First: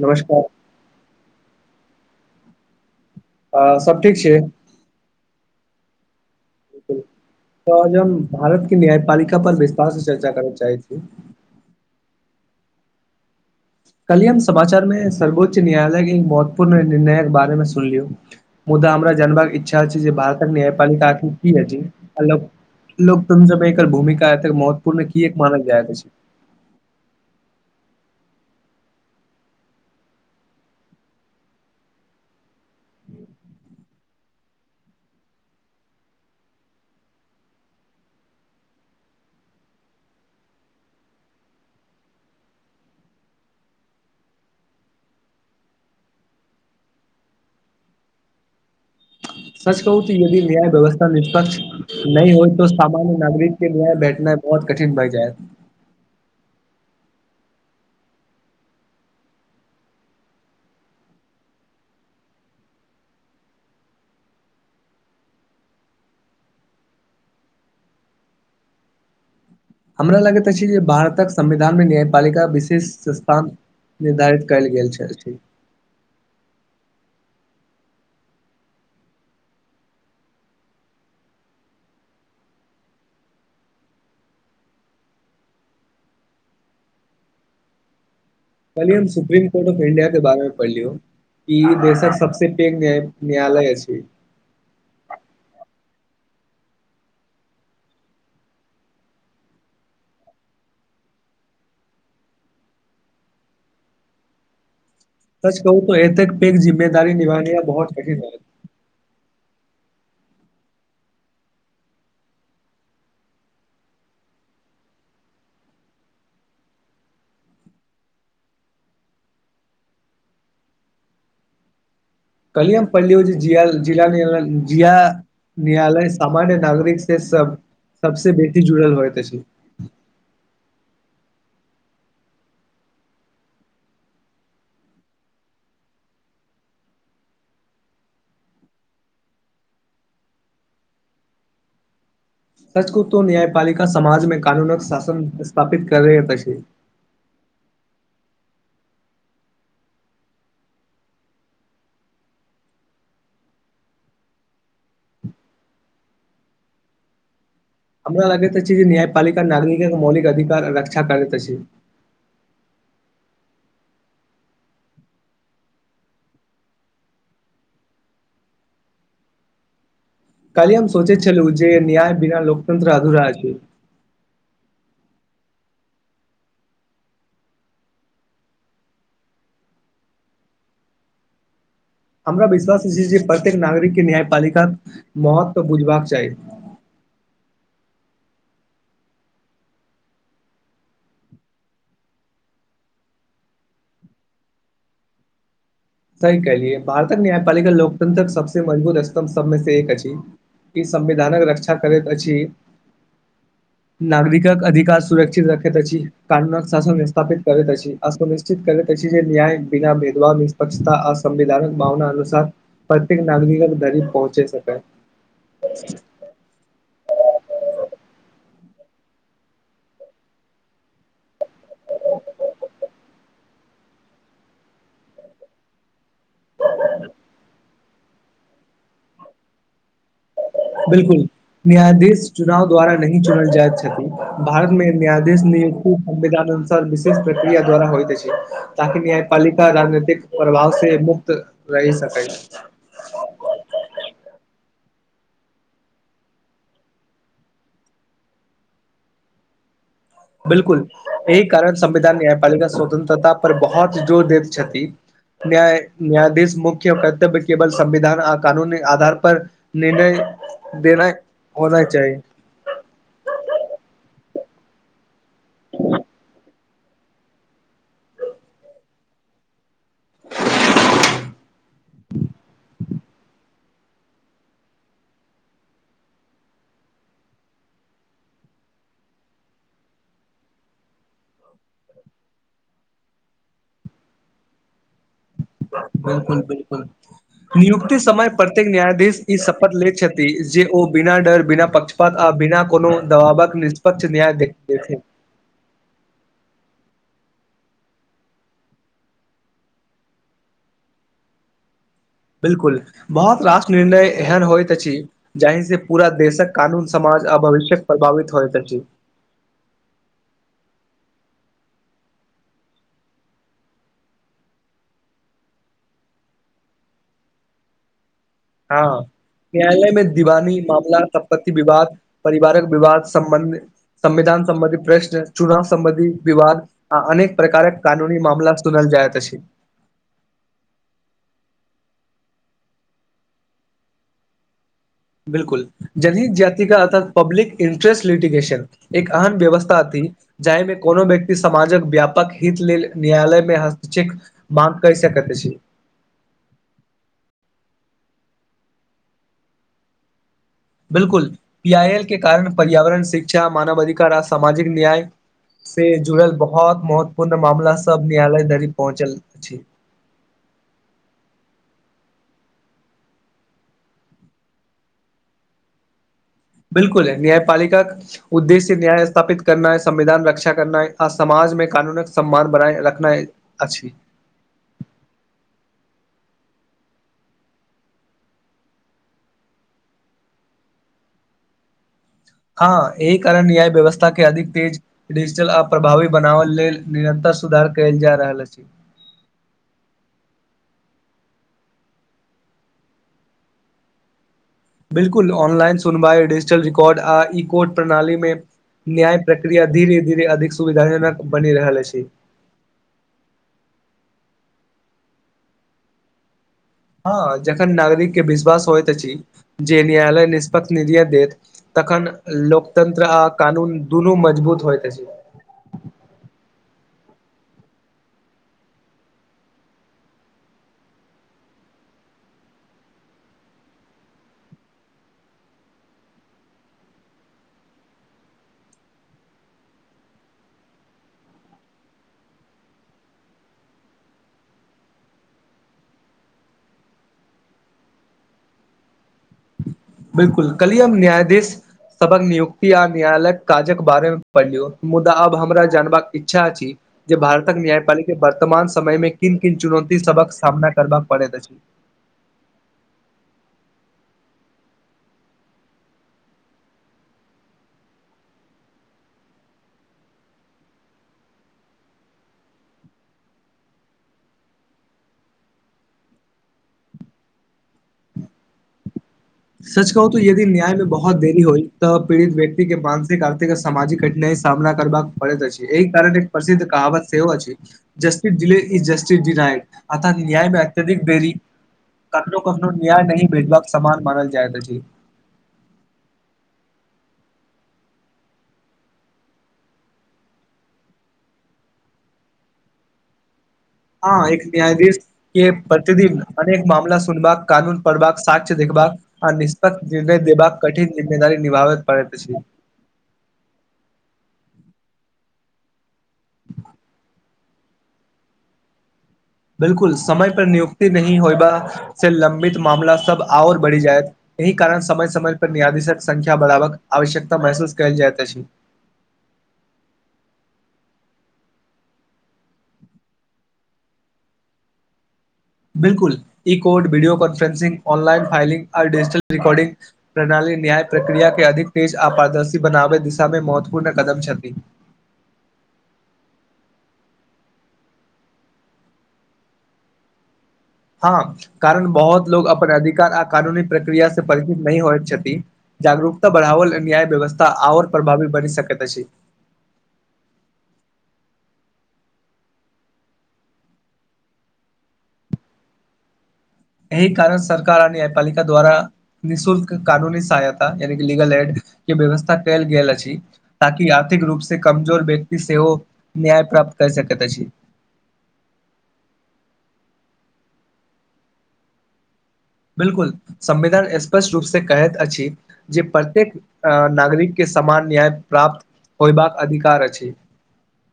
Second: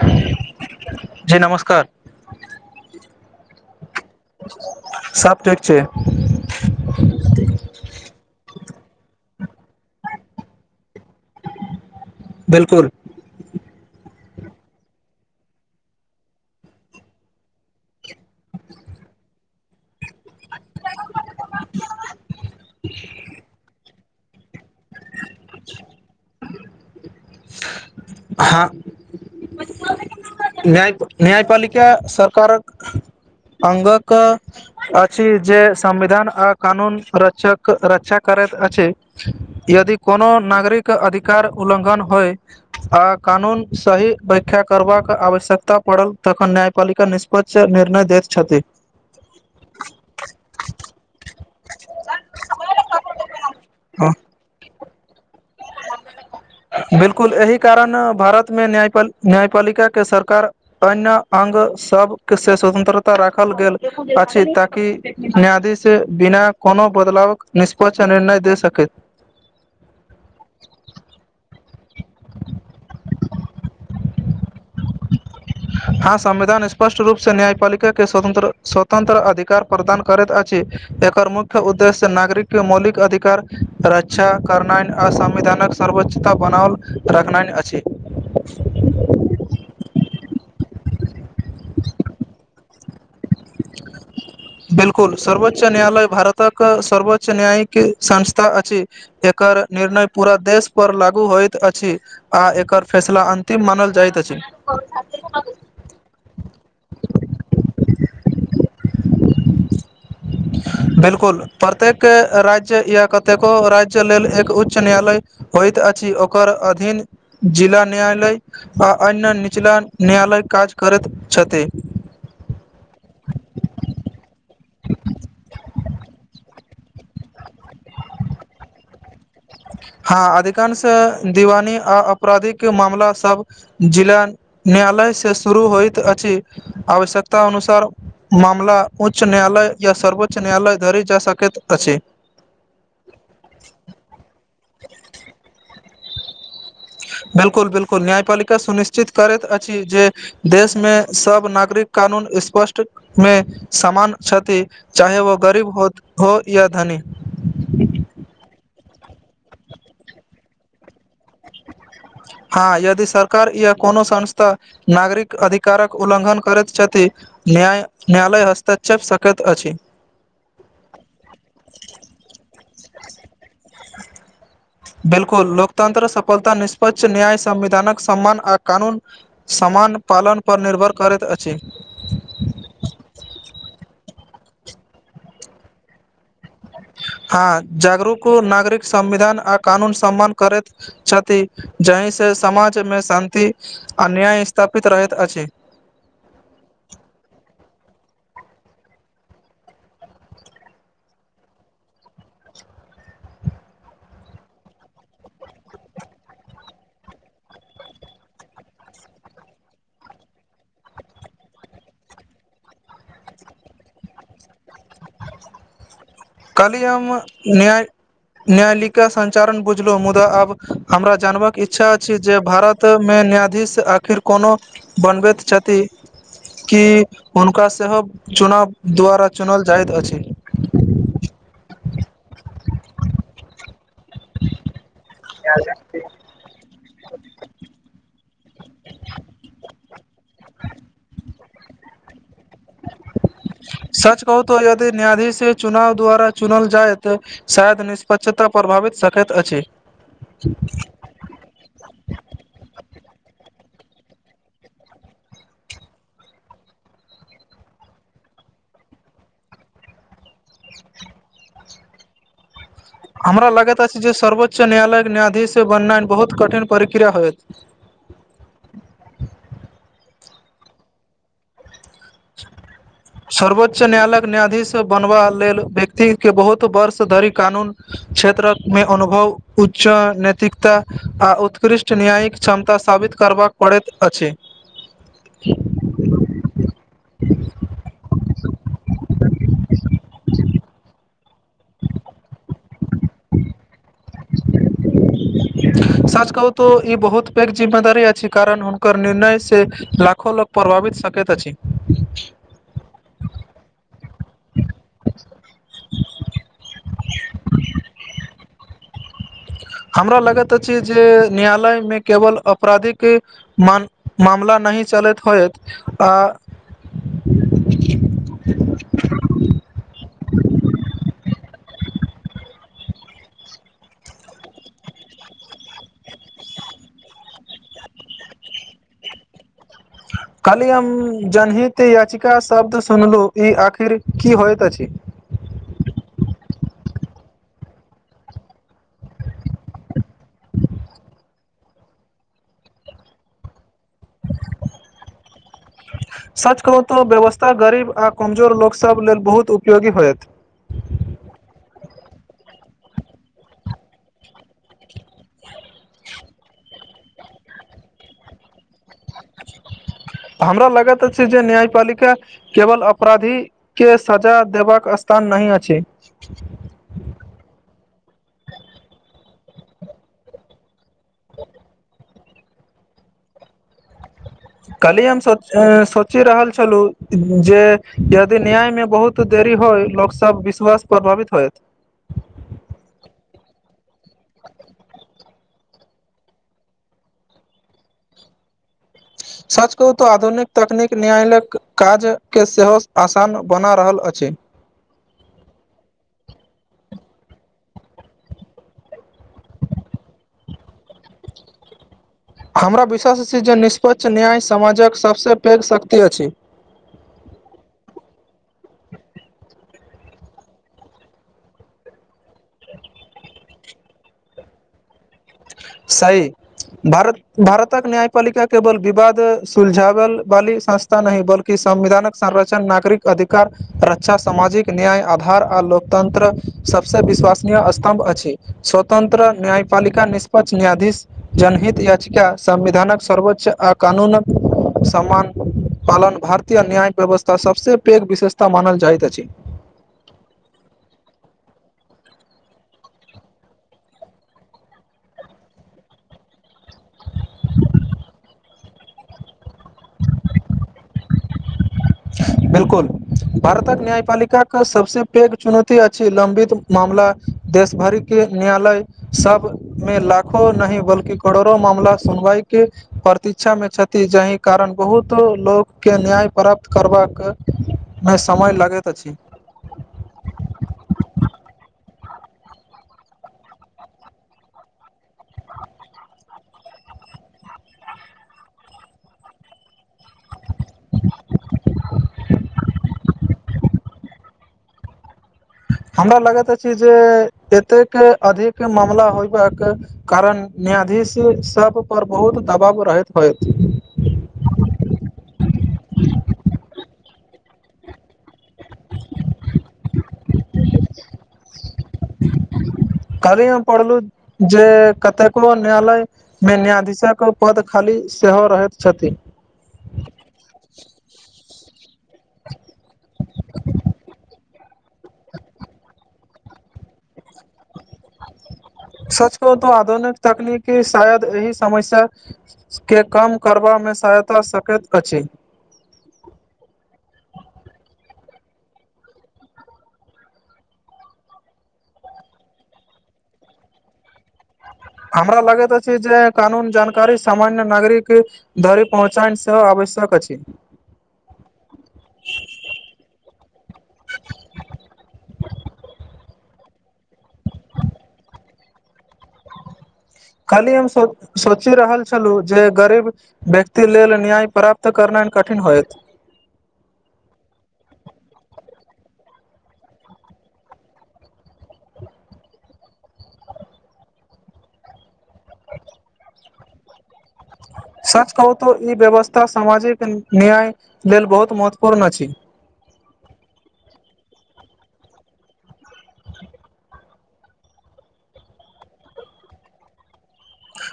नमस्कार जी नमस्कार आ सब ठीक छै सब ठीक छै त ज हम भारतके न्यायपालिका पर विस्तार से चर्चा करना चाहै छी बिलकुल कली हम समाचार में सर्वोच्च न्यायालय के एक महत्वपूर्ण निर्णयके बारे मे सुनलियौ मुदा हमरा जानबाक इच्छा भारतक न्यायपालिका अथ की ह ल तुम पर भूमिका महत्वपूर्ण की एक मानल जाइै छै हँ न्याय न्यायपालिका सरकारक अंगक अछि जे संविधान आ कानून रक्षक रक्षा करैत अछि यदि कोनो नागरिक अधिकार उल्लंघन होय आ कानून सही व्याख्या करबाक आवश्यकता पड़ल तखन न्याय पाललिका निष्पच निर्णय दैतछैथ सच कहू ती यदि लय बवस निष्पक्ष नहि होयो सामान्य नागरिक के ल्याय बैठना बहुत कठिन भए जाय बिलकुल एहि कारण भारतमे न्यायपाल न्यायपालिका के सरकार अन्य अंगक सबके से स्वतंत्रता राखल गेल अछि ताकि न्यायाधीश बिना कोनो बदलावक निष्पक्ष निर्णय दे सकैत हमरा लगैत अछि जे भारतक समि प्रधानमे न्यायपालिका विशेष स्थान निर्धारित कयल गेल छथि हँ संविधान स्पष्ट रूपसँ न्यायपालिका के स्वतंत्र स्वतंत्र अधिकार पर प्रदान करैत अछि एकर मुख्य उद्देश्य नागरिकके मौलिक अधिकार राज्य इच्षा करनैन आर संविधानक सर्वोच्चता बनाओल रखनाइन अछि कली हम सुप्रीम कोर्ट ऑफ इंडिया के बारे मे पढ़ली हं कि देशक सबस पेघ नायालय छी बिलकुल सर्वोच्च न्यालय भारतक सर्वोच्च न्यायिक संस्था अछि एकर निर्णय पूरा देश पर लागू होइत अछि आ एकर फैसला अन्तिम मानल जाइत अछि सच कहू त ऐतेक पैघ जिम्मेदार निभान हा बहुत कठिन ब बिलकुल प्रत्येक राज्य या कतेको राज्य लेल एक उच्च न्यायालय होइत अछि ओकर अधीन जिला न्यायालय आ अन्य निचला न्यायालय काज करैत छथि कलए पहिल हो छै जिया ज जिया न्यायालय सामान्य नागरिक से सब सबस बेसी जुड़ल होइत अछि हँ अधिकांश दीवानी आ आपराधिक मामला सब जिला न्यायालय से शुरू होइत अछि आवश्यकता अनुसार मामला उच्च न्यायालय या सर्वोच्च न्यायालय धरि जा सकैत अछि सचकहु तो न्यायपालिका समाज मे कानूनक शासन स्थापित कर रहेत छै बिलकुल बिलकुल न्यायपलिका सुनिश्चित करैत अछि जे देश मे सब नागरिक कानून स्पष्ट मे समान क्षति चाहे वो गरीब हो या धनी हमरा लगैत छी जे न्यायपालिका नागरिकके मौलिक अधिकार रक्षा करैत छै हँ यदि सरकार या कोनो संस्था नागरिक अधिकारक उल्लंघन करैत छथि न्याय न्यालय हस्तक्षेप सकत अछि काली हम सोचै छलहुँ जे न्याय बिना लोकतंत्र अधूरा अछि बिलकुल लोकतंत्र सफलता निष्पक्ष न्याय संविधानक सम्मान आ कानून समान पालनपर निर्भर करैत अछि हमरा विश्वास छी जे प्रत्येक नागरिक के न्यायपालिका महत्व बुझबाक चाही हँ जागरूक नागरिक संविधान आ कानून सम्मान करैत छथि जाहिसँ समाजमे शान्ति आ न्याय स्थापित रहैत अछि सही कहलियए भारतक न्यायपालिका लोकतंत्रक सबसँ मजबूत स्तंभ सबमे से एक अछि ई संविधानक रक्षा करैत अछि [inaudible] नागरिकक अधिकार सुरक्षित रखैत छी कानूनक शासन विस्थापित करैैत छी अ सुनिश्चित करै त जे न्याय बिना भेदवाव पषता असविधानक भावना अनुसार प्रत्येक नागरिक धरी पहुँचे सकै [inaudible] काली हम न्याय न्यायालिका संचालन बुझलु मुदा आब हमरा जानबाक इच्छा अछि जे भारत त मे न्यायाधीश आखिर कोनो बनबैत छथि की हुनका सेहो चुनाव द्वारा चुनल जाइत अछि बिल्कुल न्यायाधीश चुनाव द्वारा नहि चुनल जाइत छथि भारत मे न्यायाधीश नियुक्ति संवेदान विशेष प्रक्रिया द्वारा होइत छै ताकि न्यायपालिका राजनीतिक प्रभाव से मुक्त रहि सकै सच कहू तो यदि न्यायाधीश चुनाव द्वारा चुनल जाय तऽ शायद निष्पक्षता प्रभावित सकैत अछि बिल्कुल एहि कारण संविधान न्यायपालिका स्वतंत्रता पर बहुत जोर दैत छथि न्याय न्यायाधीश मुख्य कर्तव्य केवल संविधान आ कानून आधार पर निर्णय देना होना चाही हमरा लागैत अछि जे सर्वोच्च न्यायालयक न्यायाधीश बननाइ बहुत कठिन प्रक्रिया होयत [inaudible] [inaudible] सर्वोच्च न्यायालयक न्यायाधीश बनबा लेल व्यक्तिक के बहुत वर्ष धरि कानून क्षेत्रक मे अनुभव उच्च नैतिकता आ उत्कृष्ट न्यायिक क्षमता साबित करबाक पड़ैत अछि बिल्कुल बिल्कुल नियुक्ति समय प्रत्येक न्यायाधीश ई शपथ ले छथि जे ओ बिना डर बिना पक्षपात आ बिना कोनो दबाबक पच न्याय देखेेके रहै सच कहू तो ई बहुत पैघ जिम्मेदारी अछि कारण हुनकर निर्णय से लाखो लोक प्रभावित सकैत अछि बिल्कुल बहुत राष निर्णय एहन होयइत अछि जाहि से पूरा देशक कानून समाज आ भविष्य्यक प्रभावित होइत अछि हमरा लगैत अछि जे न्यायालयमे केवल अपराधिक मान मामला नहि चलैत होयइत आ हँ न्यायालय में दीवानी मामला संपति विवाद परिवारक विवाद समबन्ध संविधान सं्बंधी प्रश्न चुनाव संबंधी विवाद आ अनेक प्रकारक कानूनी मामला सुनल जायत अछि काल्हि हम जनहित याचिका शब्द सुनलु ई आखिर की होइत अछि बिल्कुल जनहित जाति का अर्थात पब्लिक इंट्रेस्ट लिटिगेशन एक अहन व्यवस्था अती जाहिमे कोनो व्यक्ति समाजक व्यापक हित लेल न्यायालय मे हस्त्क्षेप बांक कहि सकत छी सच कहू तऽ व्यवस्था गरीब आ कमजोर लोकसभ लेल बहुत उपयोगी होयत बिलकुल पीआइ एल के कारण पर्यावरण शिक्षा मानव अधिकार आ सामाजिक न्याय से जुड़ल बहुत महत्वपूर्ण मामला सब न्यायालय धरि पहुँचल छी हमरा लगात अछि जे न्यायपालिका केवल अपराधीकेँ सजा देबाक स्थान नहि अछि बिलकुल है न्यायपालिका उद्देश्य न्याय स्थापित करनाए संविधान रक्षा करना ह आ समाजमे कानूनक सम्मान बनाए रखनाई आछि कली हम सोच सोचि रहल छलहु जे यदि न्याय मे बहुत देरी हो लोक सब विश्वास प्रभावित होत हँ एहि कारण न्याय व्यवस्था के अधिक तेज डिजिटल आ प्रभावी बनाल लेल निरन्तर सुधार कयल जा रहल अछि सच कहू तऽ आधुनिक तकनीक न्यायालय काजके सेहो आसान बना रहल अछि बिल्कुल ऑनलाइन सुनवा डिजिटल रिकॉर्ड आ ई कोड प्रणाली मे न्याय प्रक्रिया धीरे धीरे अधिक सुविधाजनक बनि रहल अछि हमरा विश्वास अछि जे निष्पक्ष न्याय समाजक सभसँ पैघ शक्ति अछि हाँ जखन नागरिक के विश्वास होइत छी जे न्यायालय निष्पत्त निर्यत देत तखन लोकतंत्र आ कानून दुनू मजबूत होइत अछि सही भारत भारतक न्यायपालिका केवल विवाद सुलझावल वाली संस्था नहि बल्कि संविधानक संरचण नागरिक अधिकार रक्षा सामाजिक न्याय आधार आ लोकतंत्र सभसँ विश्वसनीय स्तम्भ अछि स्वतंत्र न्यायपालिका निष्पक्ष न्यायाधीश जनहित याचिका संविधानक सर्वोच्च आ कानूनक सम्मान पालन भारतीय न्याय व्यवस्था सभसँ पैघ विशेषता मानल जाइत अछि बिलकुल कलिय हम न्यायाधीश सबक नियुक्ति आ न्यायालयक काजक बारे मे पढ़लियू मुदा आब हमरा जानबाक इच्छा अछि जे भारतक न्यायपालिका वर्तमान समय मे किन किन चुनौती सबक सामना करबा पड़ैत अछि बिल्कुल भारतक न्यायपालिकाक सभसँ पैघ चुनौती अछि लंबित मामला देशभरिके न्यायालय सब मे लाखो नहि बल्कि करोड़ो मामला सुनवाई के प्रतिक्षा में छथि जाहि कारण बहुत लोक के न्याय प्राप्त करबाक में समय लगैत अछि सच कहू तऽ यदि न्याय मे बहुत देरी होई तऽ पीड़ित व्यक्ति के मानसिक आर्थिक स् सामाजिक कठिनाई सामना करबाक पड़ैत अछि एहि कारण एक प्रसिद्ध कहावत सेहो अछि justice delay is justice denied अतः न्याय मे अत्यधिक बेरी कखनो कखनो न्याय नहि भेदबाक समान मानल जाय दहिंन हमरा लगैत अछि जे एतेक अधिक मामला होयबाक कारण न्यायाधीश सभ पर बहुत दबाव रहैत होइत हँ एक न्यायाधीश के प्रतिदिन अनेक मामला सुनबाक कानून पढ़बाक साक्ष्य देखबाक आ निष्पक्ष निर्णय देबाक कठिन जिम्मेदार निभावे पड़ैत अछि कल्हि हम पढ़लु जे कतेको न्यालय मे न्यायाधीशक पद खाली सेहो रहैत छथि बिलकुल समय पर नियुक्ति नहि होयबा से लंबित मामला सब आओर बढ़ी जाय एहि कारण समय समय पर न्यायधीसक संख्य बढ़ावक आवश्यकता महसूस कइल जाइत अछि सच कहु तऽ आधुनिक तकनीकी शायद एहि समस्या के कम करबामे सहायता कें सकैत अछि बिल्कुल ई code video conferencing online filing आडिजिटल रिकॉर्डिंग प्रणाली न्याय प्रक्रिया के अधिक तेज आ पारदर्शी बनाबे दिशा में महत्वपूर्ण कदम छथि हमरा लगैत अछि जे कानून जानकारी सामान्य नागरिक धरी पहुँचान सेहो आवश्यक अछि छै हँ कारण बहुत लोग अपन अधिकार आ कानूनी प्रक्रिया से परिचित नहि होइत छथिन जागरूकता बढ़ावल न्याय व्यवस्था आर प्रभावी बनि सक त छै काल्हि हम सोचि रहल छलहुँ जे गरीब व्यक्ति लेल न्याय प्राप्त करनाए कठिन होएत एही कारण सरकार आ न्यायपालिका द्वारा निःशुल्क कानूनी सहायता यनिकी लीगल एड के व्यवस्था कल गेल अछि ताकि आर्थिक रूप से कमजोर व्यक्ति सेहो न्याय प्राप्त कर सकैत अछि सच कहू तऽ ई व्यवस्था सामाजिक न्याय लेल बहुत महत्वपूर्ण अछि बिल्कुल संविधान स्पष्ट रूप से कहैत अछि जे प्रत्येक अ नागरिक के समान न्याय प्राप्त होयबाक अधिकार अछि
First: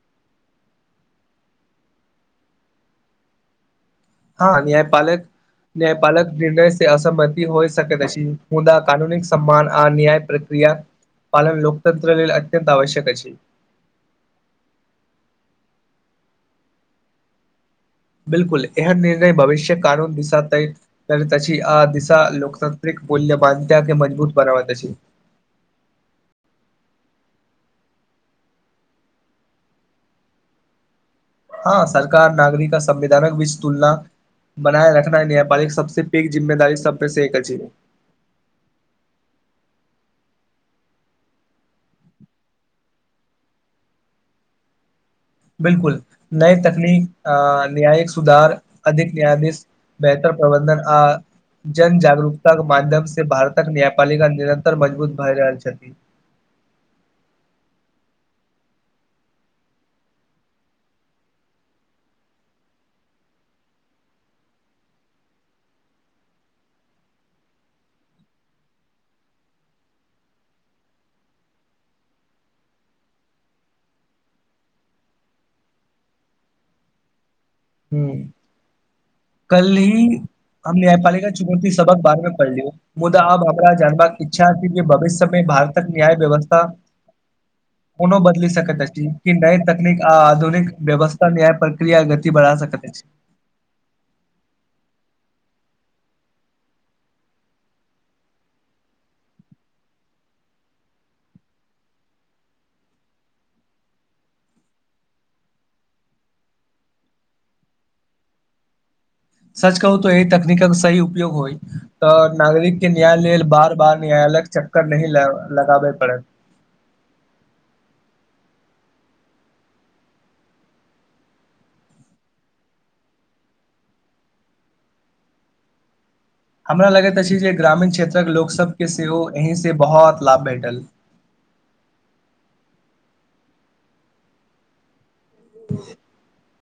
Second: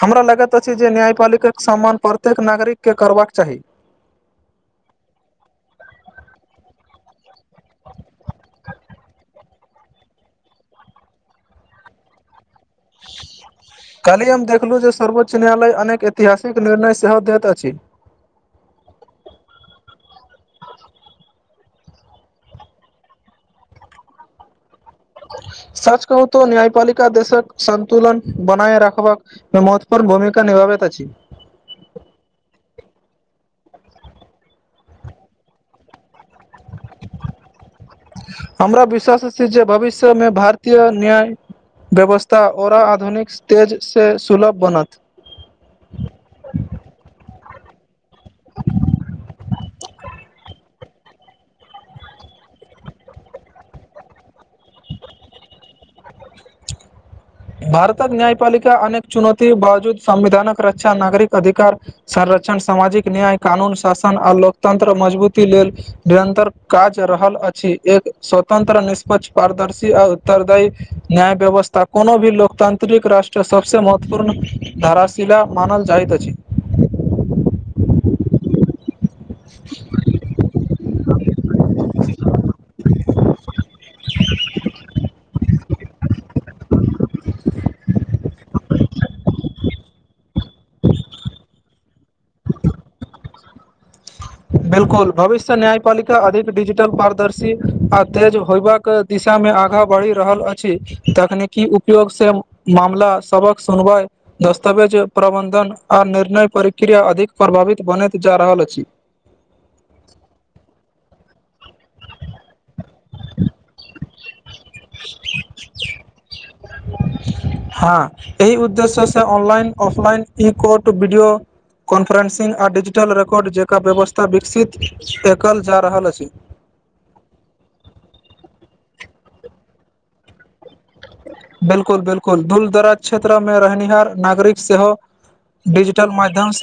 हमरा लगैत अछि जे न्यायपालिका के सम्मान प्रत्येक नागरिक के करबाक चाही हँ न्यायपालक न्यायपालक निर्णय असंगति हो सकैत अछि मुदा कानूनिक सम्मान आ न्याय प्रक्रिया क्रिया पालन लोकतन्त्र लेल अत्योत आवश्यक अछि काल्हि हम देखलहुँ जे सर्वोच्च न्यायालय अनेक ऐतिहासिक निर्णय सेहो दैत अछि बिल्कुल एहन निर्णय भविष्य कानून दिशा तै त त आ दिशा लोकतांत्रिक मूल्य बधिता के मजबूत बनावत अछि सच कहुतअ न्यायपालिका देशक सन्तुलन बनाय राखबाक महत्वपूर्ण भूमिका निभाबैत अछि हँ सरकार नागरिक आ संविधानक बीच तुलना बनाए रखना नेपाली सबसँ पेघ जिम्मेदार सबसँ एक अछि हमरा विश्वास छै जे भविष्य में भारतीय न्याय व्यवस्था ओओर आधुनिक स्टेजसँ सुलभ बनत बिल्कुल नय तकनीक अऽ न्याय सुधार अधिक न्यायाधीश बेहतर प्रबन्धन आ जन जागरूकता के माध्यम से भारतक न्यायपालिका निरन्तर मजबूत भए रहल छथिन [unintelligible] भारतक न्यायपालिका अनेक चुनौती बावजूद संविधानक रक्षा नागरिक अधिकार संरक्षण सामाजिक न्याय कानून शासन आ लोकतंत्र मजबूती लेल निरन्तर काज रहल अछि एक स्वतंत्र निष्पक्ष पारदर्शी आ उत्तरदायी न्याय व्यवस्था कोनो भी लोक तांत्रिक राष्ट्र सभसँ महत्वपूर्ण धाराशिला मानल जाइत अछि ह कल ही हम न्यायपालिका चुनौती सबक बारमे पढ़लियौ मुदा अब हमरा जानबाक इच्छा जे भविष्यमे भारतक न्याय व्यवस्था कोनो बदल सकैत अछि की नई तकनीक आ आधुनिक व्यवस्था न्याय प्रक्रिया इ बारा सकैत अछि बिलकुल भविष्य न्यायपालिका अधिक डिजिटल पारदर्शी आ तेज होयबाक दिशा मे आगाँ बढ़ि रहल अछि तकनीकी उपयोग से मामला सबक सुनवाइ दस्तावेज प्रबन्धन आ निर्णय प्रक्रिया अधिक प्रभावित बनैत जा रहल अछि सच कहू त ई तकनीकल सही उपयोग होइ तऽ नागरिक के न्याय लेल बार बार न्यायालय च [unintelligible] ल लगाबे पड़त हँ ई उद्देश्य से अनलइन अफलइन इ कोट भीडोयो कॉन्फ्रेन्सिंग आ डिजिटल रेकॉर्ड जकराँ व्यवस्था विकसित देखल एल जा रहल अछि हमरा लगैत अछि जे ग्रामीण क्षेत्रक लोकसभके सेहो एहिसँ बहुत लाभ भेटल बिल्कुल बिल्कुल धूल दराज क्षेत्र में रहनिहार नागरिक सेहो डिजिटल माध्यमसँ